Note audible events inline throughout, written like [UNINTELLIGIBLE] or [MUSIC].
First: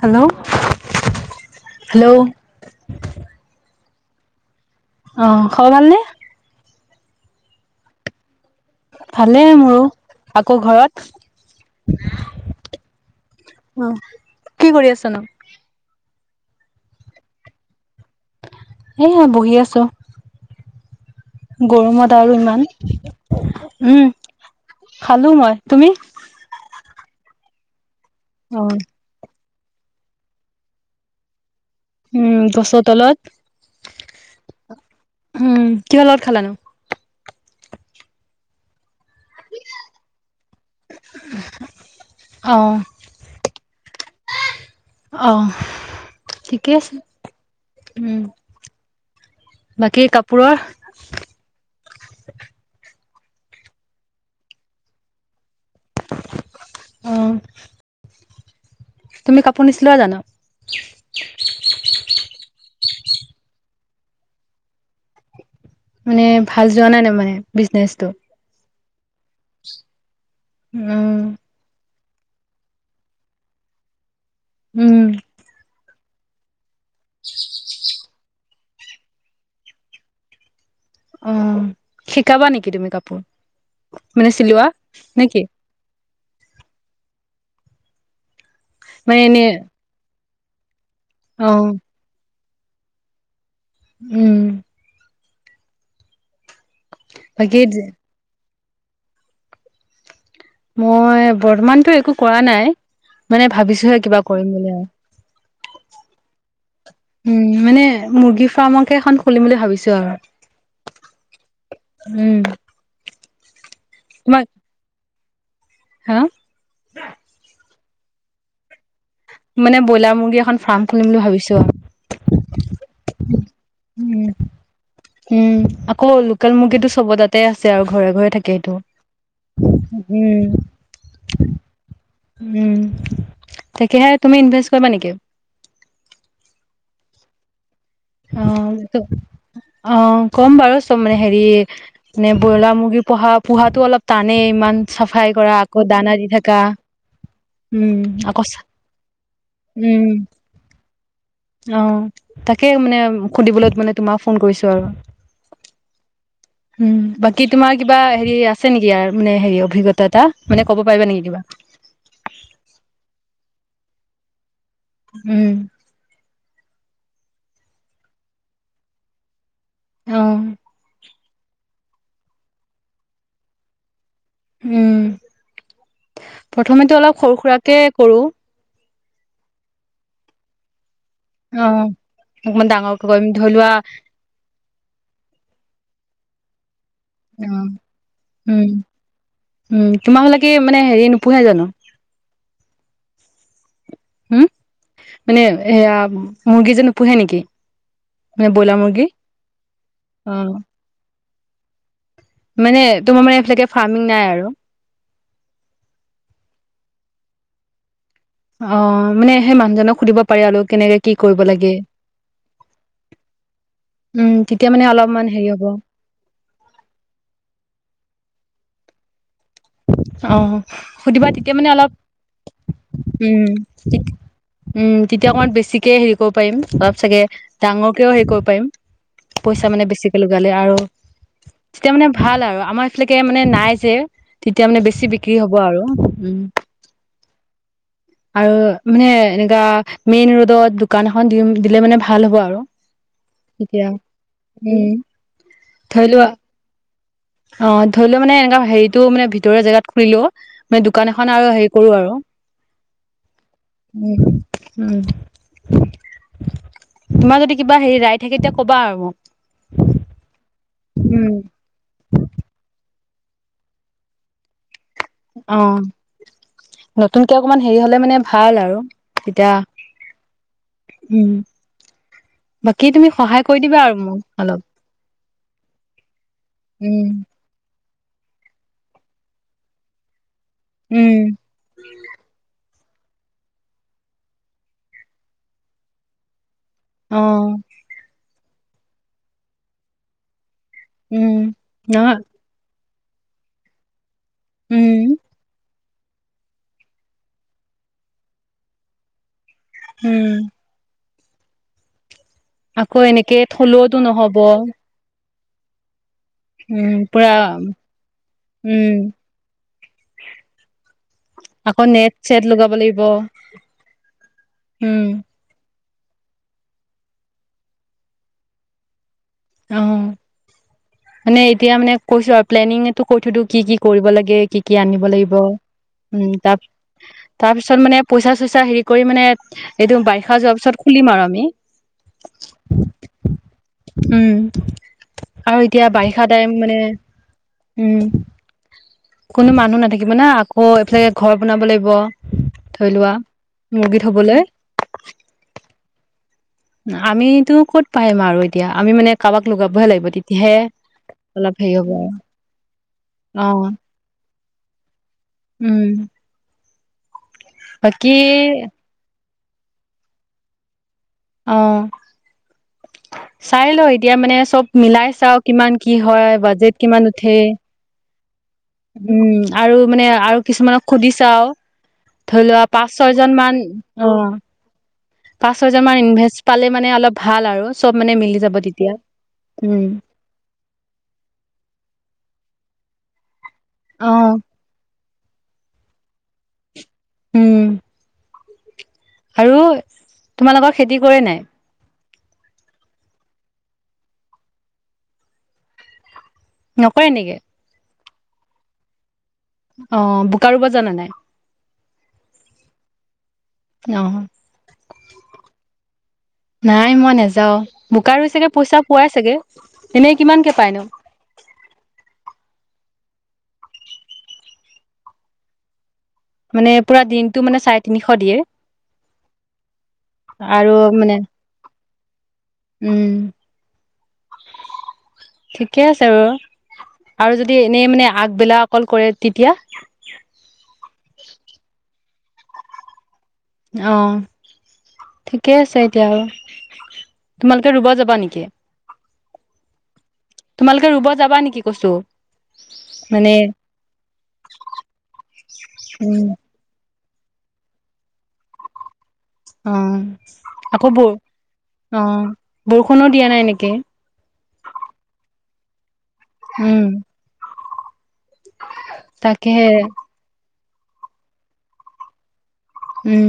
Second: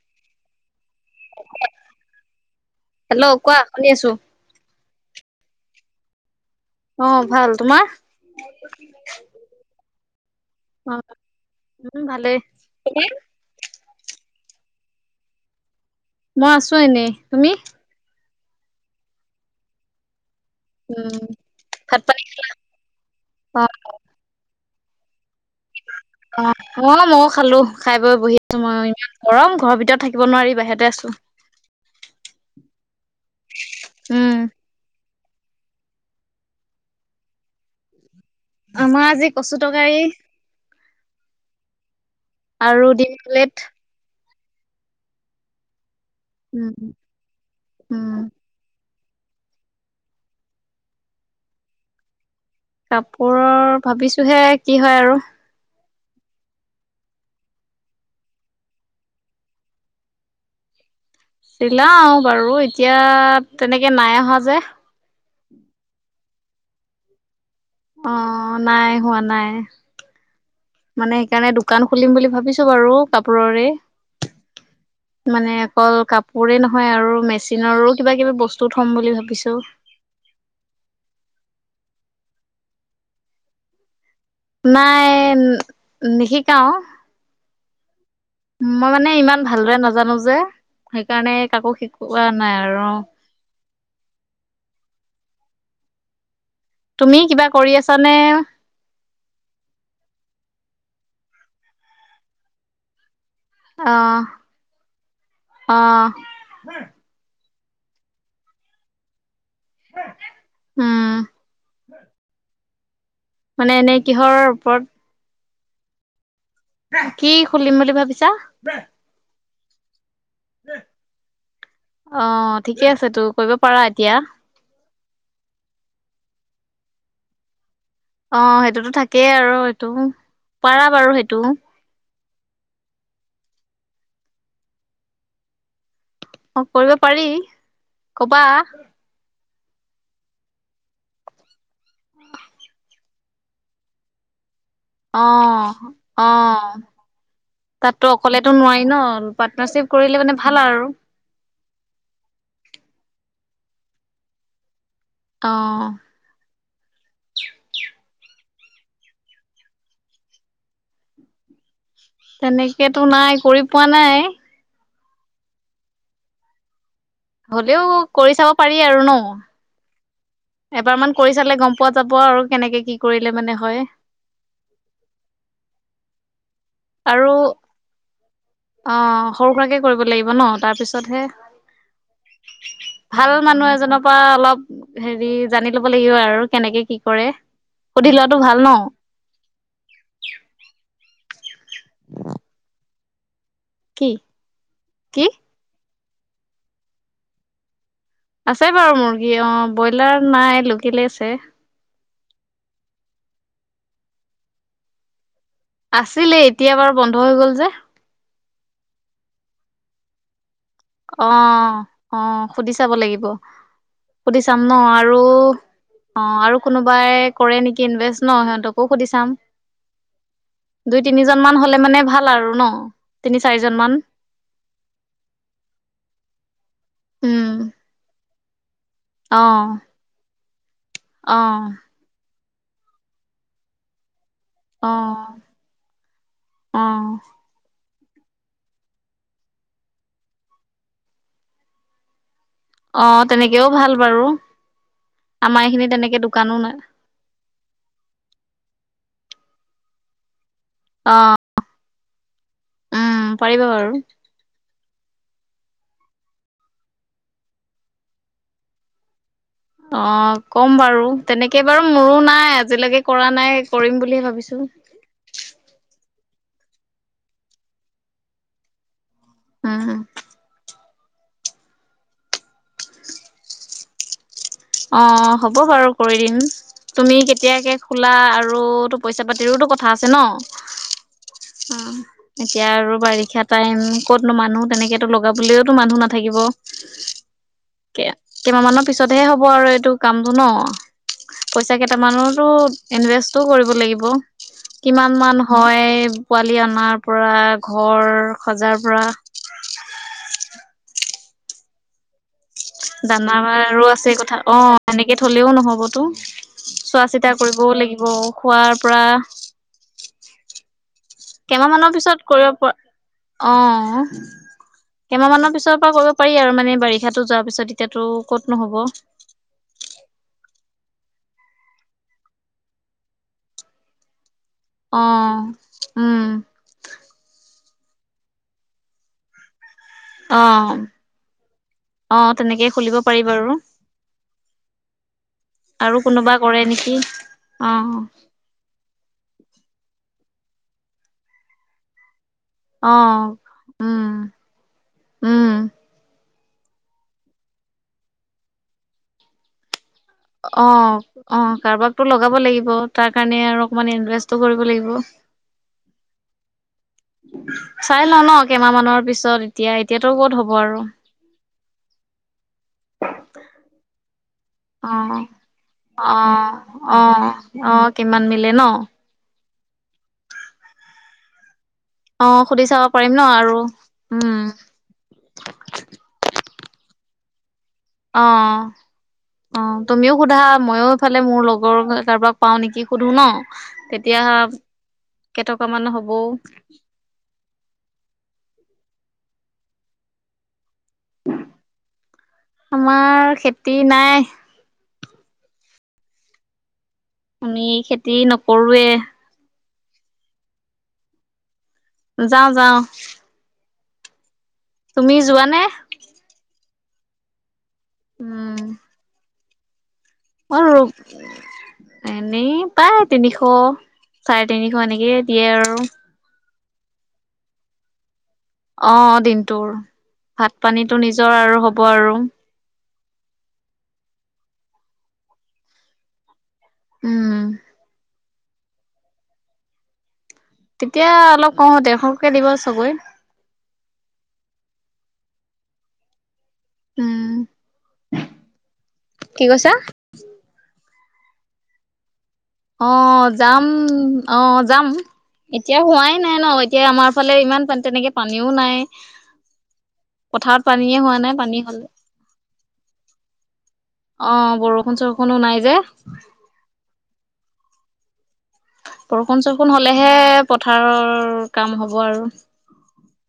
Hello [INAUDIBLE] hello কোৱা শুনি আছো অ', খব ভাল নে? অ' ভাল। তোমাৰ ভালে মোৰো। আকৌ অ ঘৰত মোৰ ভালেই অ' কি কৰি আছনো? মই আছো এনেই। তুমি? এহ বহি আছো উম ভাত গৰমত পানী আৰু ইমান অ উম খালো মই। তুমি অ অ ময়ো খালো। খাই বৈ বহি আছো অ মই। গৰম ঘৰৰ ভিতৰত থাকিব নোৱাৰি বাহিৰতে আছো উম গছৰ তলত। উম উম কিহৰ লগত খালাানো? আমাৰ আজি কচু তকাৰী। অ আৰু ডিম লেট। অহ উম ঠিকেই আছে, উম। বাকী কাপোৰৰ কাপোৰৰ ভাবিছো হে কি হয় আৰু। উম। তুমি কাপোৰ নিচিলোৱা জানো? চিলাও বাৰু এতিয়া তেনেকে নাই অহা যে। মানে ভাল যোৱা নাই তা মানে বিজনেচটো? অ নাই হোৱা নাই। মানে উম সেকাণে দোকান খুলিম বুলি ভাবিছো বাৰু কাপোৰৰে। উম মানে অকল কাপোৰে নহয় আৰু মেচিনৰো কিবা কিবি বস্তু থম বুলি ভাবিছো। উম শিকাবা নেকি তুমি কাপোৰ? মানে চিলোৱা নাই। নেকি নিশিকাও। মই মানে ইমান ভালদৰে নাজানো যে। সেকাৰণে অ কাকো শিকোৱা নাই আৰু। উম। তুমি কিবা বাকী কৰি আছানে? মই বৰ্তমানতো একো কৰা নাই মানে ভাবিছোহে কিবা অ', কৰিম বুলি আৰু। অ' উম মানে মুৰ্গী ফাৰ্মকে এখন খুলিম বুলি ভাবিছো আৰু উম, উম। মানে এনেই তোমাক কিহৰৰ ওপৰত? হা কি খুলিম বুলি ভাবিছা? মানে ব্ৰইলাৰ মুৰ্গী এখন ফাৰ্ম খুলিম বুলি ভাবিছো অ', আৰু। ঠিকে আছে তো কৰিব পাৰা এতিয়া? উম উম আকৌ লোকেল মুৰ্গীটো চবৰ তাতেই আছে আৰু ঘৰে ঘৰে থাকে অ', এইটো সেইটোতো থাকেই আৰু এইটো। উম পাৰা বাৰু সেইটো উম তাকেহে তুমি ইনভেষ্ট কৰিবা নেকি? অ কৰিব পাৰি। ক'বা অ ম অ ক'ম বাৰু চব মানে হেৰি মানে ব্ৰইলাৰ মুৰ্গী পোহা পোহাতো অলপ টানেই ইমান চাফাই কৰা আকৌ দানা দি থাককা। তাততো অকলেতো নোৱাৰি ন পাৰ্টনাৰশ্বিপ উম কৰিলে মানে ভাল আৰু। অ তাকে মানে সুধিবলৈ মানে তোমাক ফোন কৰিছো আৰু। অ উম বাকী তোমাৰ কিবা হেৰি আছে আছে নেকি আৰ মানে হেৰি অভিজ্ঞা এটা, মানে ক'ব পাৰিবা নেকি কিবা? তেনেকেতো নাই কৰি পোৱা নাই। উম। হলেও কৰি চাব পাৰি আৰু ন। অ এবাৰ মান কৰি চালে গম পোৱা যাব আৰু, কেনেকে কি কৰিলে মানে হয়। উম, প্ৰথমেতো অলপ আৰু সৰু সুৰাকে কৰো। অ সৰু সুৰাকে কৰিব লাগিব ন, তাৰ পিছত অ অকমান ডাঙৰকৈ কৰিম ভাল ধৰি লোৱা মানুহ এজনৰ পা অলপ, হেৰি জানি ল'ব লাগিব আৰু কেনেকে কি কৰে অ, উম, সুধি লোৱাটো ভাল ন উম, তোমাৰ হলে কি মানে হেৰি নোপোহে জানো? কি হম, কি মানে এয়া মুৰ্গী যে নোপোহে নেকি? মানে আছে ব্ৰইলাৰ বাৰু মুৰ্গী অ, ব্ৰইলাৰ অ নাই লোকেলে আছে। মানে তোমাৰ মানে এইফালে কে ফাৰ্মিং নাই আৰু। আছিলে, এতিয়া বাৰু বন্ধ হৈ গল যে। অ মানে সেই মানুহজনক সুধিব পাৰি আলোক। অ অ সুধি চাব লাগিব উম সুধি চাম তেতিয়া ন, মানে আৰু অলপমান হেৰি হ'ব অ আৰু কোনোবাই কৰে নেকি ইনভেষ্ট ন সিহঁত তকো সুধি চাম। অ দুই সুধিবা তিনিজন তেতিয়া মান হলে অলপ মানে ভাল আৰু ন, তিনি উম চাৰিজন মান। উম তেতিয়া অকণমান বেছিকে হেৰি কৰিব পাৰিম, অলপ চাগে উম ডাঙৰকেও হেৰি কৰিব পাৰিম। অ পইচা মানে বেছিকে লগালে আৰু অ তেতিয়া মানে ভাল আৰু আমাৰ [UNINTELLIGIBLE] মানে নাই যে তেতিয়া মানে অ বেছি বিক্ৰীৰ হ'ব আৰু উম। অ আৰু মানে এনেকা মেইন ৰোডত দোকান এখন দি দিলে মানে ভাল হ'ব আৰু অ' তেনেকেও তেতিয়া ভাল বাৰু উম আমাৰ এইখিনি ধৰি তেনেকে লোৱা দোকানো নাই অ' ধৰি লোৱা মানে এনেকা হেৰিতটো মানে ভিতৰোৱা জেগাত কৰিলোঁ মানে দোকান অ এখন আৰু হেৰি কৰোঁ আৰু পাৰিবা বাৰু উম। উম, তোমাৰ যদি কিবা হেৰি ৰায় থাকে, তেতিয়া কবা আৰু অ' কম বাৰু তেনেকে বাৰু মোৰো নাই আজিলৈকে কৰা নাই কৰিম বুলি ভাবিছোঁ? অ, নতুনকে অকমান হেৰি হলে মানে ভাল আৰু। উম। উম বাকী তুমি সহায় কৰি দিবা আৰু মোক। অলপ অ হ'ব বাৰু কৰি দিম তুমি কেতিয়াকে খোলা আৰু তো পইচা পাতিৰোতো কথা আছে ন। উম উম, এতিয়া আৰু বাৰিষা টাইম ক'তনো মানুহ তেনেকেতো লগাবলেওতো মানুহ নাথাকিব। অ। কেইমাহমানৰ পিছতহে হ'ব আৰু এইটো কামটো ন, উম পইচা নহয় কেইটামানৰোটো ইনভেষ্টটো কৰিব লাগিব, উম কিমানমান হয় সেই পোৱালি অনাৰ পৰা, ঘৰ সজাৰ পৰা উম। আকৌ এনেকে দানাৰো থলুৱতো আছে নহব কথা, অ এনেকে থলেও নহবতো উম চোৱা পুৰা চিতা কৰিবও লাগিব, খোৱাৰ উম পৰা আকৌ কেইমাহমানৰ নেট পিছত চেট কৰিব লগাব পৰা, লাগিব অ উম কেইমাহ মানৰ পিছত ত কৰিব পাৰি আৰু মানে বাৰিষাটো যোৱাৰ পিছত, এতিয়াতো কতনো হ'ব? অ। মানে এতিয়া মানে কৈছোঁ আৰু প্লেনিংটো কৈ থৈ দিওঁ, কি কি কৰিব লাগে? কি কি অ আনিব লাগিব, উম তাৰ তাৰপিছত তাৰ পিছত মানে পইচা চইচা হেৰি কৰি মানে এইটো বাৰিষা যোৱাৰ অ', পিছত খুলিম আৰু আমি। অ তেনেকে খুলিব পাৰি বাৰু। উম এতিয়া আৰু বাৰিষা কোনোবা টাইম কৰে মানে নেকি, অ। উম কোনো মানুহ নাথাকিব না, আকৌ এইফালে ঘৰ বনাব লাগিব। থৈ লোৱা, অ', মুৰ্গী উম, থ'বলৈ উম, আমিতো ক'ত পাইম আৰু এতিয়া আমি মানে কাৰোবাক লগাবহে লাগিব। তেতিয়াহে অ', অলপ অ', হেৰি হ'ব আৰু কাৰোবাকতটো লগাব লাগিব তাৰ কাৰণে অ আৰু অকমান ইনভেষ্টো কৰিব লাগিব। উম। চাই বাকী লওঁ ন, কেইমাহমানৰ পিছত এতিয়া, এতিয়াতো ক'ত হ'ব আৰু। অ। চাই ল এতিয়া মানে চব মিলাই অ', চাওঁ কিমান কি হয় বাজেট কিমান উঠে? ইমান মিলে ন। উম আৰু মানে আৰু কিছুমানক সুধি চাওঁ ধৰি অ', লোৱা সুধি চাব পাঁচ পাৰিম ছয় ন' জন আৰু মান, অ। উম, পাঁচ- ছয়জনমান ইনভেচ পালে মানে অলপ ভাল আৰু, চব মানে মিলি যাব অ', তেতিয়া। অ উম তুমিও সোধা মইও ইফালে মোৰ লগৰ কাৰোবাক পাওঁ নেকি সুধো ন? অ তেতিয়া কেইটকামান হ'বও। উম। আৰু, তোমালোকৰ খেতি কৰে নাই আমাৰ খেতি নাই। নকৰে নেকি? তি নকৰোঁৱে অ, বোকা ৰুব জানা নাই? যাওঁ যাওঁ। অ। তুমি যোৱানে? নাই মই নাযাওঁ, বোকা ৰুই চাগে পইচা পোৱাই চাগে? এনেই কিমানকে অ, আৰু, পায়নো এনেই পায় তিনিশ চাৰে তিনিশ এনেকেইে দিয়ে আৰু মানে পুৰা দিনটো মানে চাৰে তিনিশ দিয়ে। অ, দিনটোৰ ভাত আৰু পানীটো মানে নিজৰ আৰু হ'ব আৰু। উম, ঠিকে আছে [UNINTELLIGIBLE] আৰু উম যদি এনেই মানে আগবেলা অকল কৰে তেতিয়া? এতিয়া অলপ কওঁ দেৰ্শকে দিব চবৈ। অ, ঠিকেই আছে এতিয়া উম আৰু। তোমালোকে ৰুবা যাবা নেকি? কি কৈছা তোমালোকে ৰুব যাবা নেকি কৈছো? অ, মানে যাম - অ, যাম এতিয়া হোৱাই উম নাই ন'এতিয়া আমাৰ ফালে ইমান পান তেনেকে পানীও নাই। অ, পথাৰত আকৌ পানীয়ে ব' হোৱা নাই পানী হলে অ, বৰষুণো দিয়া নাই নেকি? অ, বৰষুণ চৰষুণো নাই যে। উম, তাকেহে বৰষুণ-চৰষুণ হলেহে পথাৰৰ কাম হ'ব আৰু। উম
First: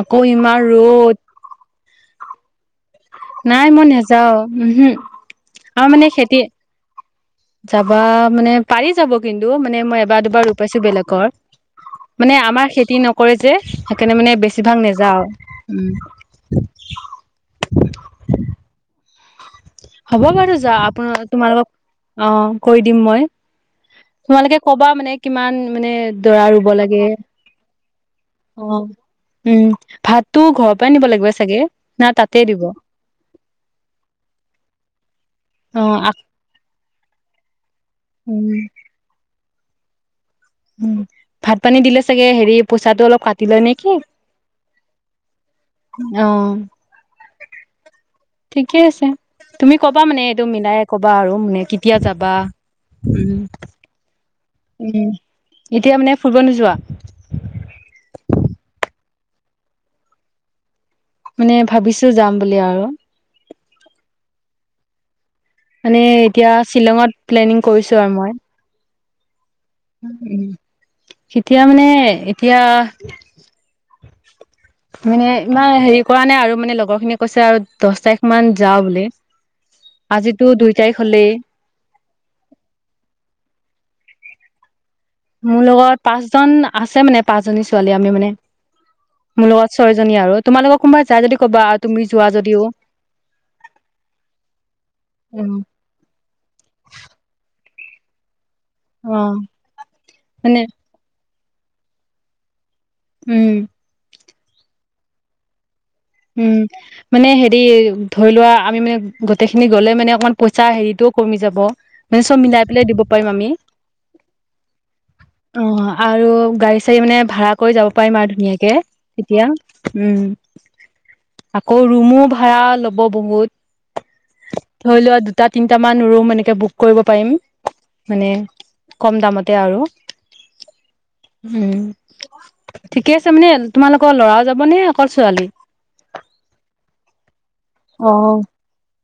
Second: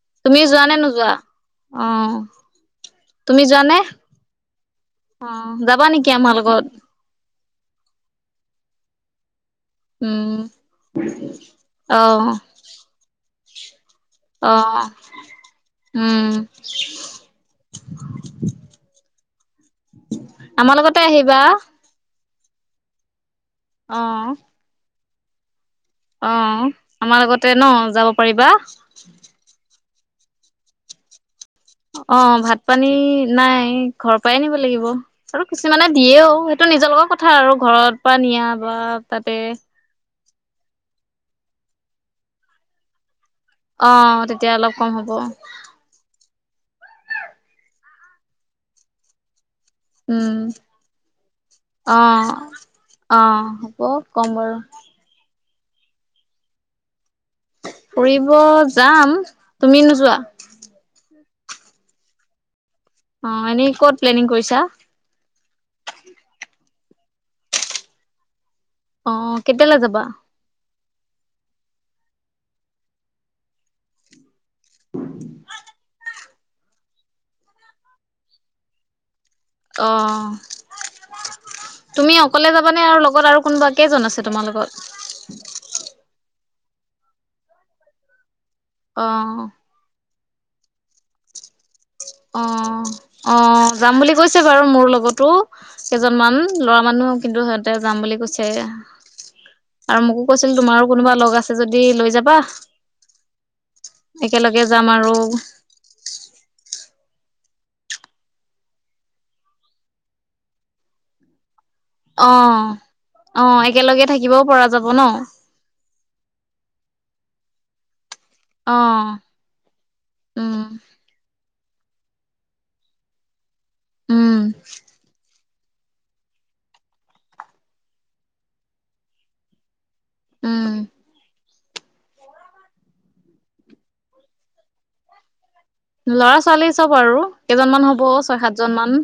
আকৌ ইমান যোৱা নে নোযোৱা ৰ'দ অ, নাই মই নেযাওঁ, উমহু অহ যাবা আৰু মানে নেকি আমাৰ খেতি লগত? যাবা মানে, পাৰি যাব কিন ন্তু মানে মই উম এবাৰ-দুবাৰ ৰুই পাইছো বেলেগৰ, অহ মানে আমাৰ খেতি নকৰে যে। সেইকাৰণে মানে বেছিভাগ অহ, নেযাও উম। [INAUDIBLE] হব বাৰু! যা আমাৰ লগতে আপনালোক আহিবা তোমালোক। অ' কৰি দিম মই। অহ তোমালোকে কবা মানে কিমান মানে দৰা অহ ৰুব লাগে, আমাৰ লগতে ন যাব পাৰিবা অ' উম। ভাতটো ঘৰ পৰাই নিব লাগিব চা অ' ভাত-পানী নাই ঘৰ পৰাই নিব লাগিব। আৰু অ কিছুমানে আক দিয়েও, সেইটো নিজৰ লগত কথা আৰু ঘৰত পৰা নিয়া উম বা তাতে। উম ভাত পানী দিলে চাগে হেৰি পইচাটো অলপ কাট অহ' তেতিয়া অলপ কম হ'ব। অ'। ঠিকে আছে তুমি কবা মানে উম এইটো মিলাই কবা আৰু। মানে কেতিয়া যাবা? উম অ' হ'ব কম বাৰু। উম এতিয়া মানে ফুৰব নোযোৱা? ফুৰিব যাম, তুমি নোযোৱা। মানে ভাবিছো যাম বুলি আৰু। অ' এনেই ক'ত প্লেনিং কৰিছা? মানে এতিয়া শ্বিলঙত প্লেনিং কৰিছো আৰু মই। অ' কেতিয়ালৈ যাবা? কেতিয়া মানে এতিয়া মানে ইমান হেৰি কৰা নাই আৰু মানে লগৰ খিনিয়ে কৈছে আৰু দচ তাৰিখ মান যাও বুলি অ আজিতো দুই তাৰিখ হলেই তুমি অকলে যাবানে আৰু লগত আৰু কোনোবা কেইজন আছে তোমাৰ লগত মোৰ লগত পাঁচজন আছে মানে পাঁচ জনী ছোৱালী আমি মানে অ মোৰ লগত ছয়জনী আৰু তোমাল লগৰ কোনোবা যাই যদি ক'বা তুমি যোৱা অ যদিও অ যাম বুলি কৈছে বাৰু মোৰ লগতো উম কেইজনমান ল'ৰা মানুহ কিন্তু সিহতে যাম বুলি কৈছে অ আৰু মোকো কৈছিল মানে তোমাৰো কোনোবা লগ আছ ছে যদি লৈ যাবা উম একেলগে যাম আৰু উম মানে হেৰি ধৰি লোৱা আমি মানে গোটেইখিনি গ'লে মানে অকমান পইচা হেৰিটো কমি যাব মানে অ চব মিলাই পেলাই দিব পাৰিম অ আমি একেলগে থাকিবও পৰা যাব ন অ আৰু গাড়ী চাৰী মানে ভাড়া কৰি যাব পাৰিম আৰু ধুনীয়াকে অ এতিয়া উম আকৌ ৰুমো ভাড়া লব বহুত উম ধৰি লোৱা দুটাত তিনটামান ৰুম এনেকে বুক কৰিব পাৰিম মানে কম দামতে আৰু উম উম ঠিকে আছে মানে তোমালোকৰ ল'ৰাও যাবনে অকল ছোৱালী ল'ৰা ছোৱালী চব আৰু কেইজনমান হ'ব অ ছয় সাতজন মান।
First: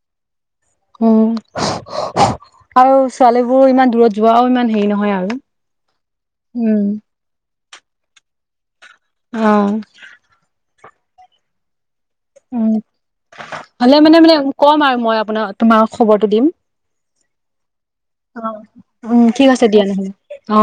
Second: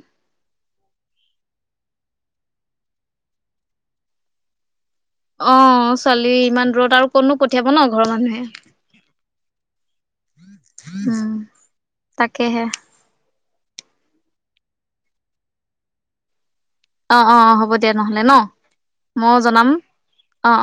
উম আৰু ছোৱালী বোৰ ইমান দূৰত যোৱাও ইমান হেৰি নহয় আৰু অ ছোৱালী ইমান দূৰত আৰু কতনো পঠিয়াব ন ঘৰৰ মানুহে। অঁ উম তাকেহে হলে মানে মানে ক'ম আৰু মই আপোনাৰ তোমাৰ খবৰটো দিম অ অ অ হ'ব দিয়া নহ'লে ন অ উম ময়ো ঠিক আছে জনাম দিয়া নহলে অ।